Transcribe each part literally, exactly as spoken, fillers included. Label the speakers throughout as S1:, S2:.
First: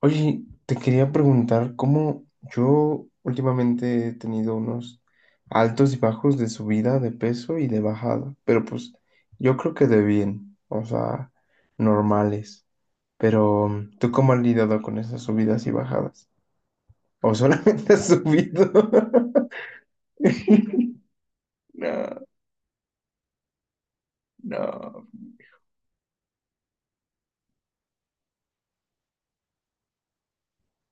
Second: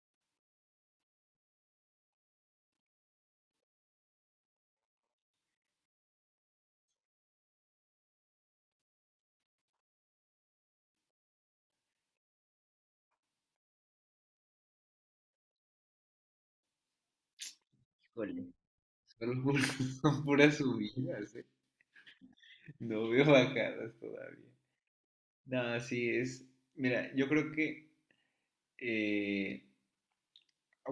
S1: Oye, te quería preguntar cómo yo últimamente he tenido unos altos y bajos de subida de peso y de bajada, pero pues yo creo que de bien, o sea, normales. Pero ¿tú cómo has lidiado con esas subidas y bajadas? ¿O solamente has
S2: Híjole.
S1: subido?
S2: Son, pu- son puras subidas, ¿eh?
S1: No,
S2: No veo bajadas todavía.
S1: no.
S2: No, sí, es. Mira, yo creo que. eh,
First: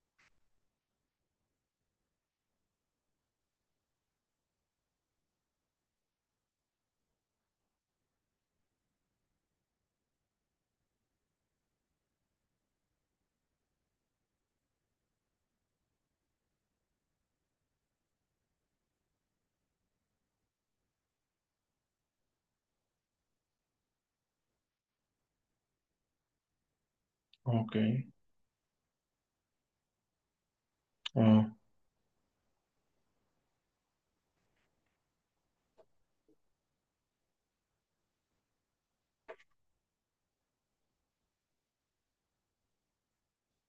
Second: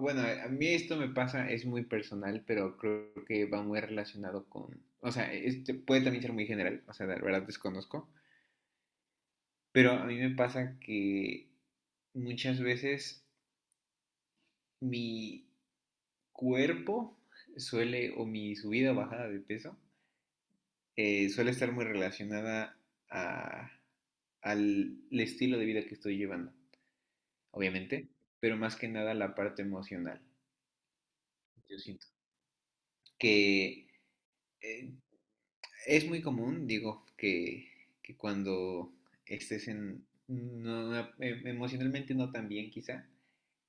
S2: bueno, a a mí esto me pasa, es muy personal, pero creo que va muy relacionado con. O sea, este puede también ser muy general, o sea, la verdad desconozco. Pero a mí me pasa que muchas veces mi cuerpo suele, o mi subida o bajada de peso, eh, suele estar muy relacionada a- al estilo de vida que estoy llevando,
S1: Ok.
S2: obviamente, pero más que nada la parte emocional,
S1: Ah,
S2: yo siento. Que eh, es muy común, digo, que, que cuando estés en, no- no- em- emocionalmente no tan bien quizá,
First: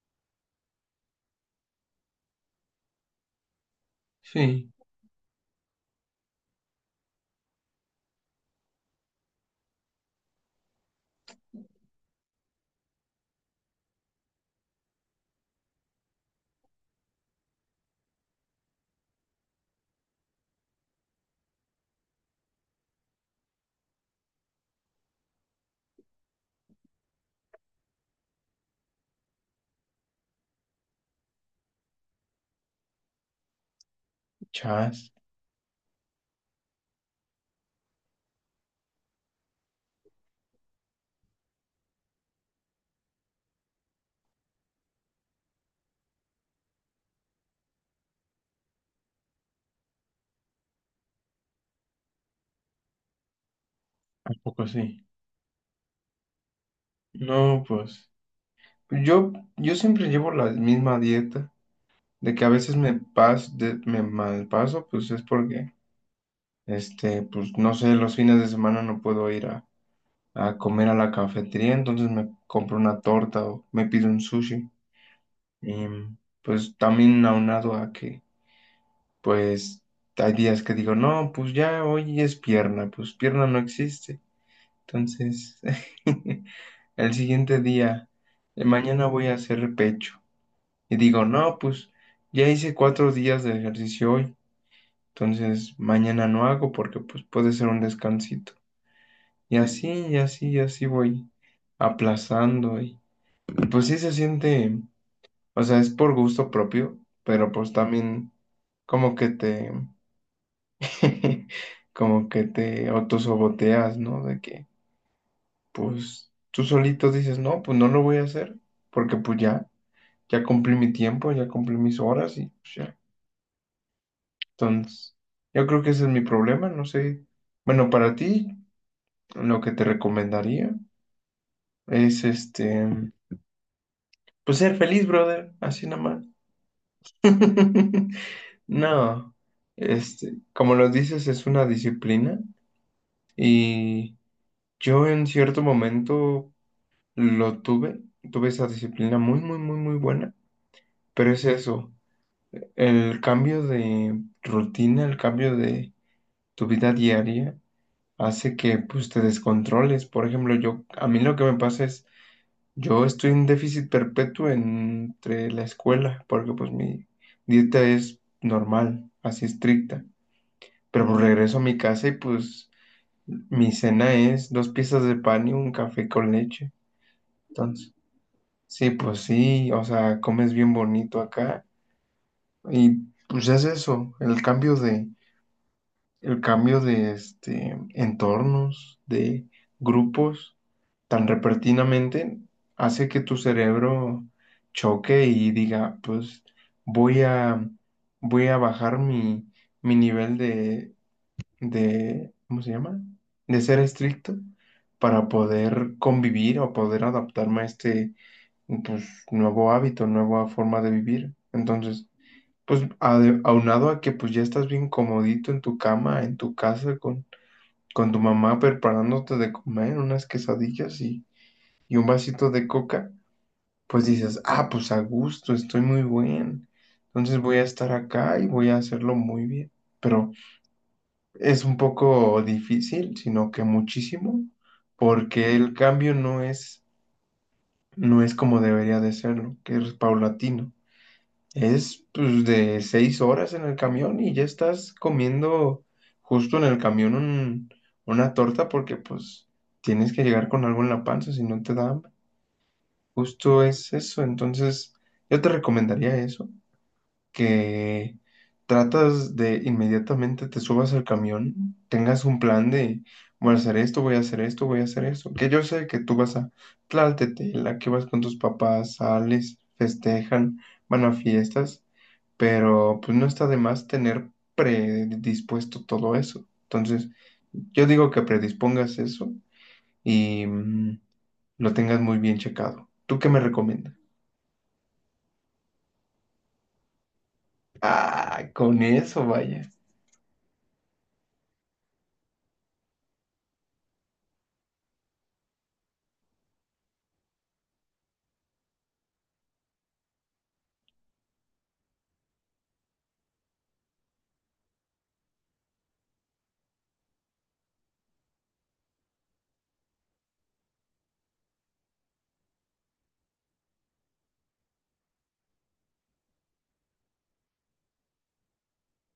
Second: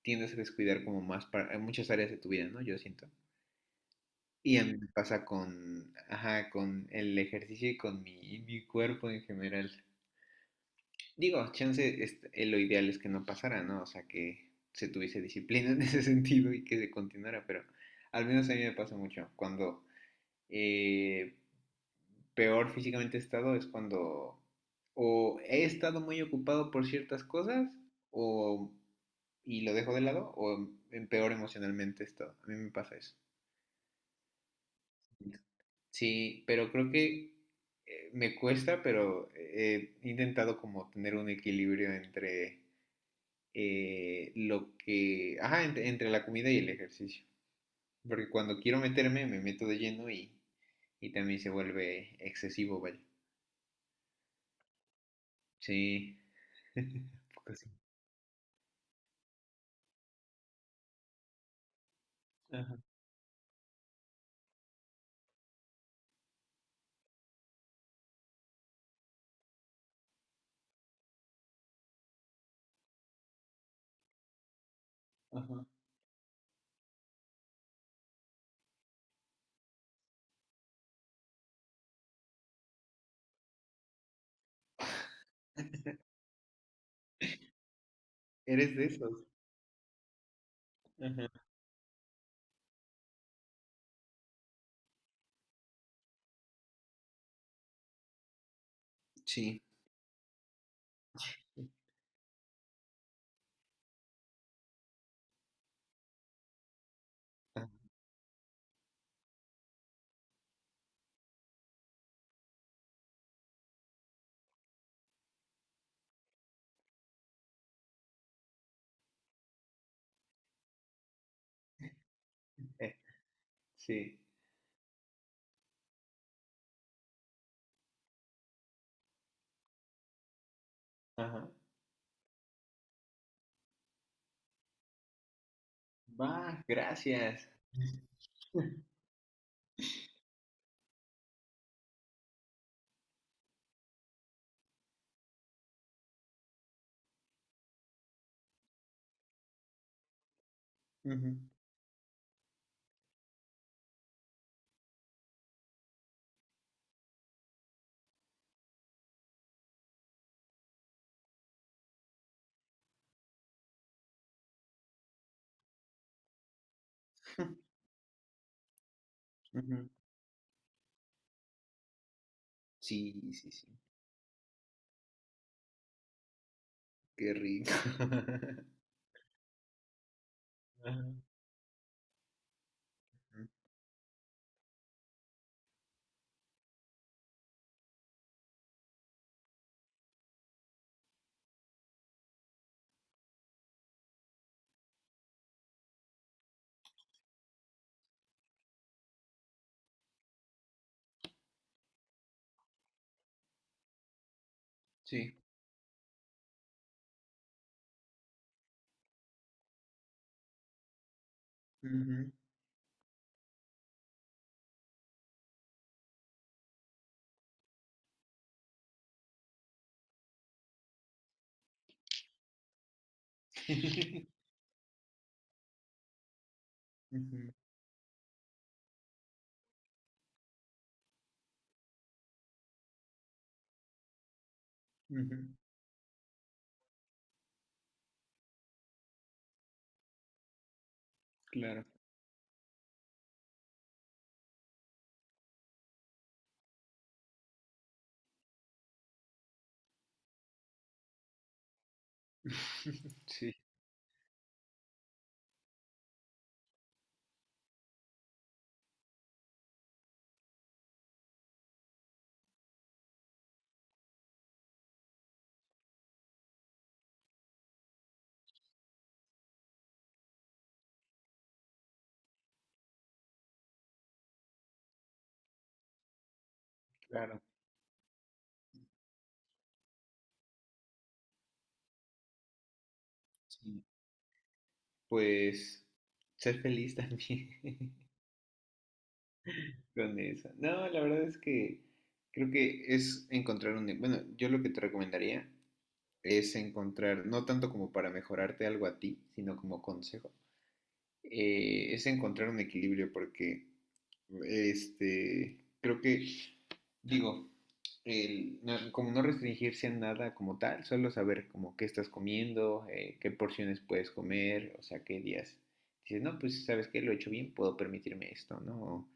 S2: tiendes a descuidar como más para, muchas áreas de tu vida, ¿no? Yo siento. Y a
S1: sí.
S2: mí me pasa con, ajá, con el ejercicio y con mi, mi cuerpo en general. Digo, chance, es- eh, lo ideal es que no pasara, ¿no? O sea, que se tuviese disciplina en ese sentido y que se continuara, pero al menos a mí me pasa mucho. Cuando eh, peor físicamente he estado es cuando o he estado muy ocupado por ciertas cosas o y lo dejo de lado o en peor emocionalmente he estado. A mí me pasa eso.
S1: Chas.
S2: Sí, pero creo que eh, me cuesta, pero he intentado como tener un equilibrio entre eh, lo que... Ajá, entre, entre la comida y el ejercicio. Porque cuando quiero meterme, me meto de lleno y, y también se vuelve excesivo, vaya.
S1: ¿A poco sí?
S2: Sí. Un poco
S1: No,
S2: sí.
S1: pues yo, yo siempre llevo la misma dieta. De que a veces
S2: Ajá,
S1: me pas, de- me mal paso pues es porque, este, pues no sé, los fines de semana no puedo ir a, a comer a la cafetería, entonces me compro una torta o me pido un sushi.
S2: ajá,
S1: Y pues también aunado a que, pues hay días que digo, no, pues ya hoy es pierna, pues pierna no existe. Entonces, el siguiente día, eh,
S2: ¿eres de
S1: mañana voy
S2: esos?
S1: a hacer pecho. Y digo,
S2: Ajá.
S1: no, pues ya hice cuatro días de ejercicio hoy. Entonces, mañana no hago porque pues puede ser un descansito. Y
S2: Sí.
S1: así, y así, y así voy aplazando. Y, y pues sí se siente, o sea, es por gusto propio, pero
S2: Ah,
S1: pues también como que te, como que te autosaboteas, ¿no? De que pues tú solito dices, no, pues no lo voy a hacer porque pues ya, ya cumplí mi tiempo, ya cumplí mis horas y pues
S2: eh,
S1: ya.
S2: sí.
S1: Entonces, yo creo que ese es mi problema, no sé. Bueno, para ti. Lo que te recomendaría
S2: Ajá.
S1: es este, pues ser feliz, brother, así nomás.
S2: Va, gracias.
S1: No, este, como lo dices, es una disciplina y yo en cierto momento lo tuve, tuve esa disciplina muy, muy, muy, muy buena, pero
S2: Ujú,
S1: es eso, el cambio de rutina, el cambio de tu vida diaria hace que pues te descontroles. Por ejemplo, yo, a mí lo que me pasa es, yo estoy en déficit perpetuo entre la escuela, porque pues mi dieta es normal, así
S2: ujú,
S1: estricta. Pero pues regreso a mi casa y pues
S2: sí, sí, sí.
S1: mi cena es dos piezas de pan y un café con leche.
S2: Qué rico.
S1: Entonces, sí, pues sí, o sea, comes bien
S2: Ajá,
S1: bonito acá. Y pues es eso, el cambio de, el cambio de este entornos, de grupos, tan repentinamente hace que tu cerebro choque y diga, pues voy a, voy a bajar mi, mi nivel de, de, ¿cómo se llama? De ser estricto para
S2: sí.
S1: poder convivir o poder adaptarme a este, pues, nuevo hábito, nueva forma de vivir. Entonces,
S2: Ujú,
S1: pues ade- aunado a que pues ya estás bien comodito en tu cama, en tu casa, con, con tu mamá preparándote de comer unas quesadillas y un vasito de coca, pues dices, ah, pues a gusto, estoy muy bien. Entonces
S2: ujú,
S1: voy a estar acá y voy a hacerlo muy bien. Pero es un poco difícil, sino que muchísimo,
S2: ujú,
S1: porque el cambio no es, no es como debería de serlo, que es paulatino.
S2: claro.
S1: Es pues de seis horas en el camión y ya estás comiendo justo en el camión un- una torta porque pues tienes que llegar con algo en la panza, si no te da.
S2: Sí,
S1: Justo es eso, entonces yo te recomendaría eso, que tratas de inmediatamente te subas al camión, tengas un plan de voy a hacer esto, voy a hacer esto, voy a hacer esto, que yo sé que tú vas a la que vas con tus papás, sales, festejan, van a fiestas, pero pues no está de más tener predispuesto todo eso. Entonces,
S2: claro.
S1: yo digo que predispongas eso y mm, lo tengas muy bien checado. ¿Tú qué me
S2: Sí.
S1: recomiendas?
S2: Pues ser feliz también
S1: Ah, con eso, vaya.
S2: con eso. No, la verdad es que creo que es encontrar un... Bueno, yo lo que te recomendaría es encontrar, no tanto como para mejorarte algo a ti, sino como consejo, eh, es encontrar un equilibrio porque este, creo que digo, el, no- como no restringirse a nada como tal, solo saber como qué estás comiendo, eh, qué porciones puedes comer, o sea, qué días. Dices, no, pues sabes que lo he hecho bien, puedo permitirme esto, ¿no?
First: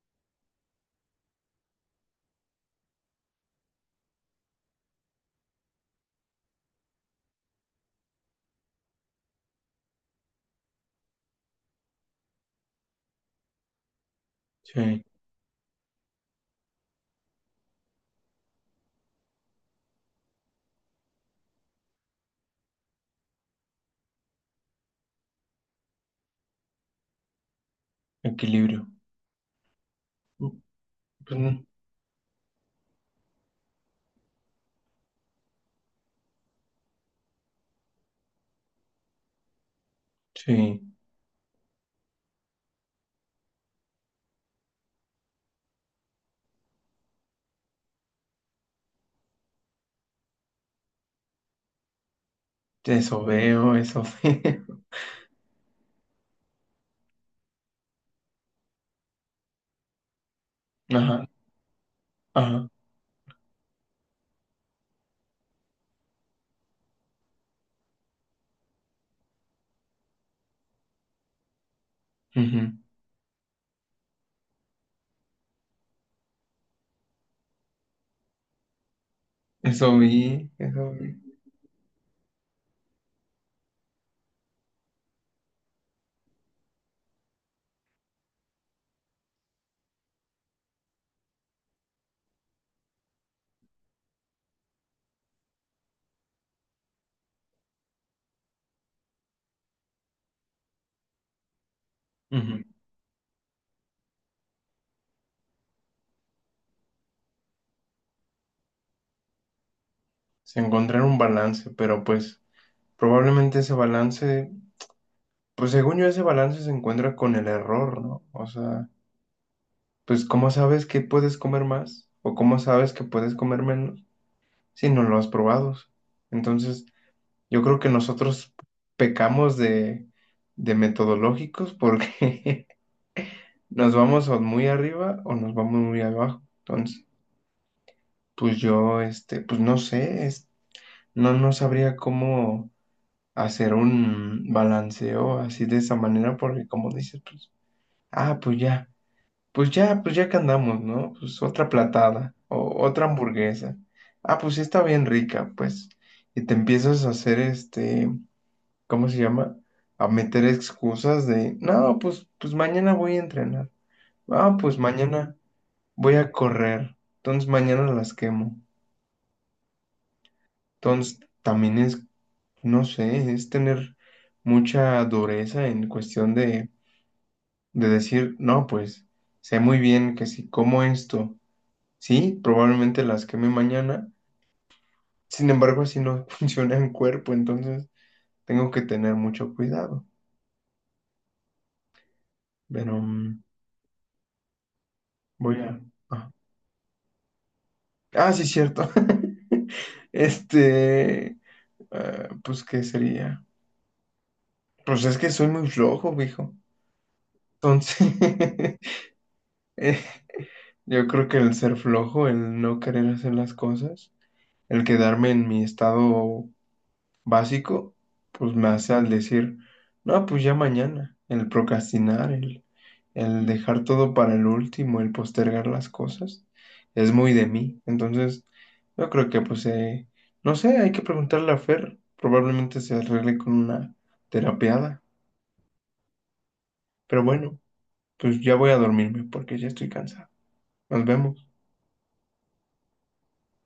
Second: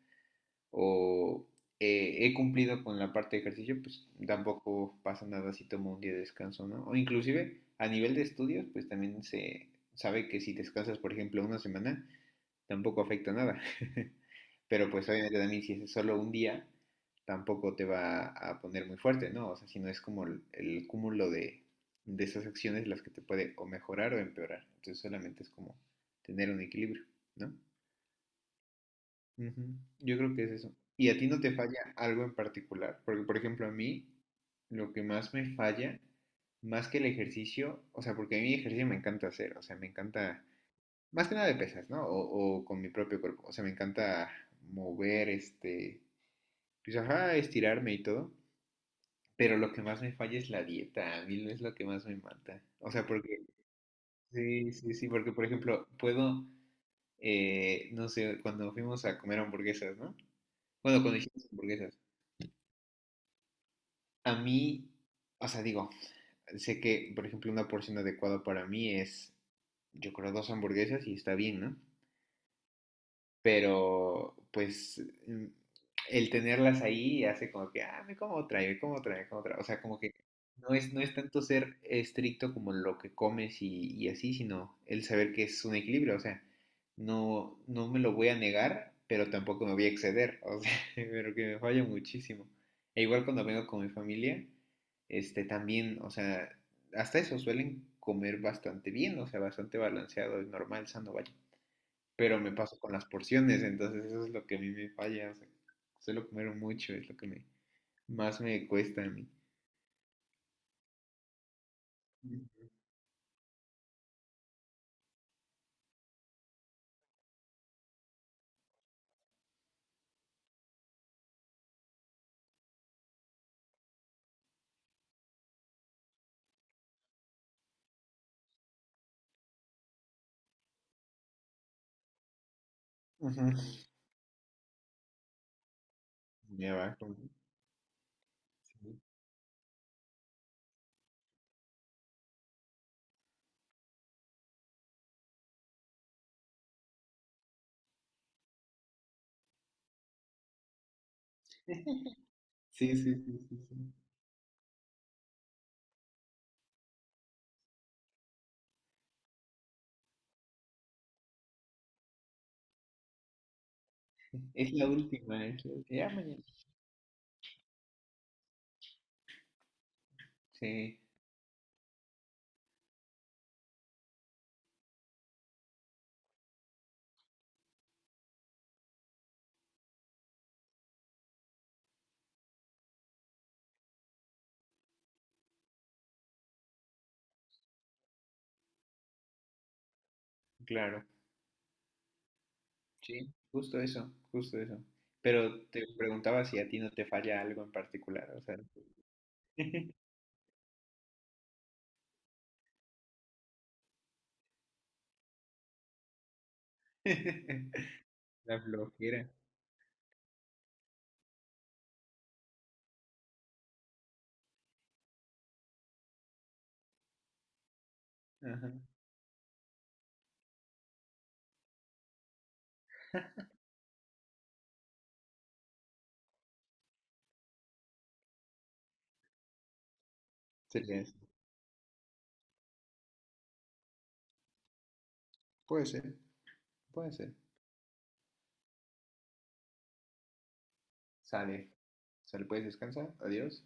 S2: O eh, he cumplido con la parte de ejercicio, pues tampoco pasa nada si tomo un día de descanso, ¿no? O inclusive a nivel de estudios, pues también se sabe que si descansas, por ejemplo, una semana, tampoco afecta nada. Pero
S1: Sí,
S2: pues obviamente también si es solo un día, tampoco te va a poner muy fuerte, ¿no? O sea, si no es como el, el cúmulo de, de esas acciones las que te puede o mejorar o empeorar. Entonces solamente es como tener un equilibrio, ¿no?
S1: equilibrio.
S2: Ujú. Yo creo que es
S1: Pues,
S2: eso. ¿Y a ti no te
S1: mm,
S2: falla algo en particular? Porque, por ejemplo, a mí lo que más me falla, más que el ejercicio, o sea, porque a mí el ejercicio me encanta hacer, o sea, me encanta
S1: sí,
S2: más que nada de pesas, ¿no? O, o con mi propio cuerpo. O sea, me encanta mover, este, pues ajá, estirarme y todo. Pero lo que más me falla es la dieta. A mí no es lo que más me mata. O sea,
S1: eso
S2: porque,
S1: veo, eso
S2: sí,
S1: veo.
S2: sí, sí, porque por ejemplo, puedo, eh, no sé, cuando fuimos a comer hamburguesas, ¿no? Bueno, cuando
S1: Ajá,
S2: hicimos hamburguesas,
S1: ajá.
S2: a mí, o sea, digo, sé que, por ejemplo, una porción adecuada para mí es, yo creo, dos hamburguesas y está bien, ¿no?
S1: Ujú.
S2: Pero pues mm, el tenerlas ahí hace como que, ah, me como otra, y me como otra, me como otra. O sea,
S1: Eso
S2: como que
S1: vi,
S2: no
S1: eso
S2: es, no es
S1: vi.
S2: tanto ser estricto como lo que comes y, y así, sino el saber que es un equilibrio. O sea, no, no me lo voy a negar, pero tampoco me voy a exceder. O sea, pero que me falla muchísimo. E igual cuando vengo con mi familia, este también, o sea, hasta eso suelen comer bastante bien, o sea, bastante balanceado y normal, sano, vaya, pero me
S1: Ujú.
S2: paso con las porciones, entonces eso es lo que a mí me falla, o sea, suelo comer mucho, es lo que me, más me cuesta a mí.
S1: Se encontrar un balance, pero pues probablemente ese balance, pues según yo ese balance se encuentra con el error, ¿no? O sea, pues ¿cómo sabes que puedes comer más? ¿O cómo sabes que puedes comer menos si no lo has probado? Entonces, yo creo que nosotros pecamos de, de metodológicos porque
S2: Ujú.
S1: nos vamos o muy arriba o nos vamos muy abajo.
S2: Me
S1: Entonces,
S2: abajo. ¿No?
S1: pues yo, este, pues no sé, es- no, no sabría cómo hacer un balanceo así de esa manera porque como dices, pues, ah, pues ya, pues ya, pues ya que andamos, ¿no? Pues otra platada o
S2: Sí,
S1: otra
S2: sí, sí, sí, sí.
S1: hamburguesa.
S2: Sí.
S1: Ah, pues sí está bien rica, pues. Y te empiezas a hacer este ¿cómo se llama? A meter excusas de, no, pues, pues mañana voy a entrenar. Ah,
S2: Es
S1: pues
S2: la
S1: mañana
S2: última, es la última. Ya
S1: voy a
S2: mañana.
S1: correr. Entonces mañana las quemo.
S2: Sí,
S1: Entonces también es, no sé, es tener mucha dureza en cuestión de, de decir, no, pues sé muy bien que si como esto, sí, probablemente las queme mañana. Sin embargo, así no funciona en cuerpo, entonces tengo que tener mucho cuidado.
S2: claro.
S1: Pero
S2: Sí,
S1: mm,
S2: justo eso, justo eso.
S1: voy
S2: Pero
S1: a...
S2: te
S1: ajá.
S2: preguntaba si a ti no te falla algo en particular,
S1: Ah,
S2: o
S1: sí,
S2: sea,
S1: cierto. Este, ah, pues, ¿qué sería? Pues es que soy muy flojo, viejo. Entonces,
S2: la flojera.
S1: eh, yo creo que el ser flojo, el no querer hacer las cosas, el quedarme en mi estado básico, pues me
S2: Ajá.
S1: hace al decir, no, pues ya mañana, el procrastinar, el, el dejar todo para el último, el postergar las cosas, es muy de mí. Entonces, yo creo que, pues, eh, no sé,
S2: Se
S1: hay
S2: le
S1: que
S2: hace.
S1: preguntarle a Fer, probablemente se arregle con una terapeada,
S2: Puede ser, puede
S1: pero
S2: ser.
S1: bueno, pues ya voy a dormirme porque ya estoy cansado. Nos vemos.
S2: Sale. Sale, puedes descansar. Adiós.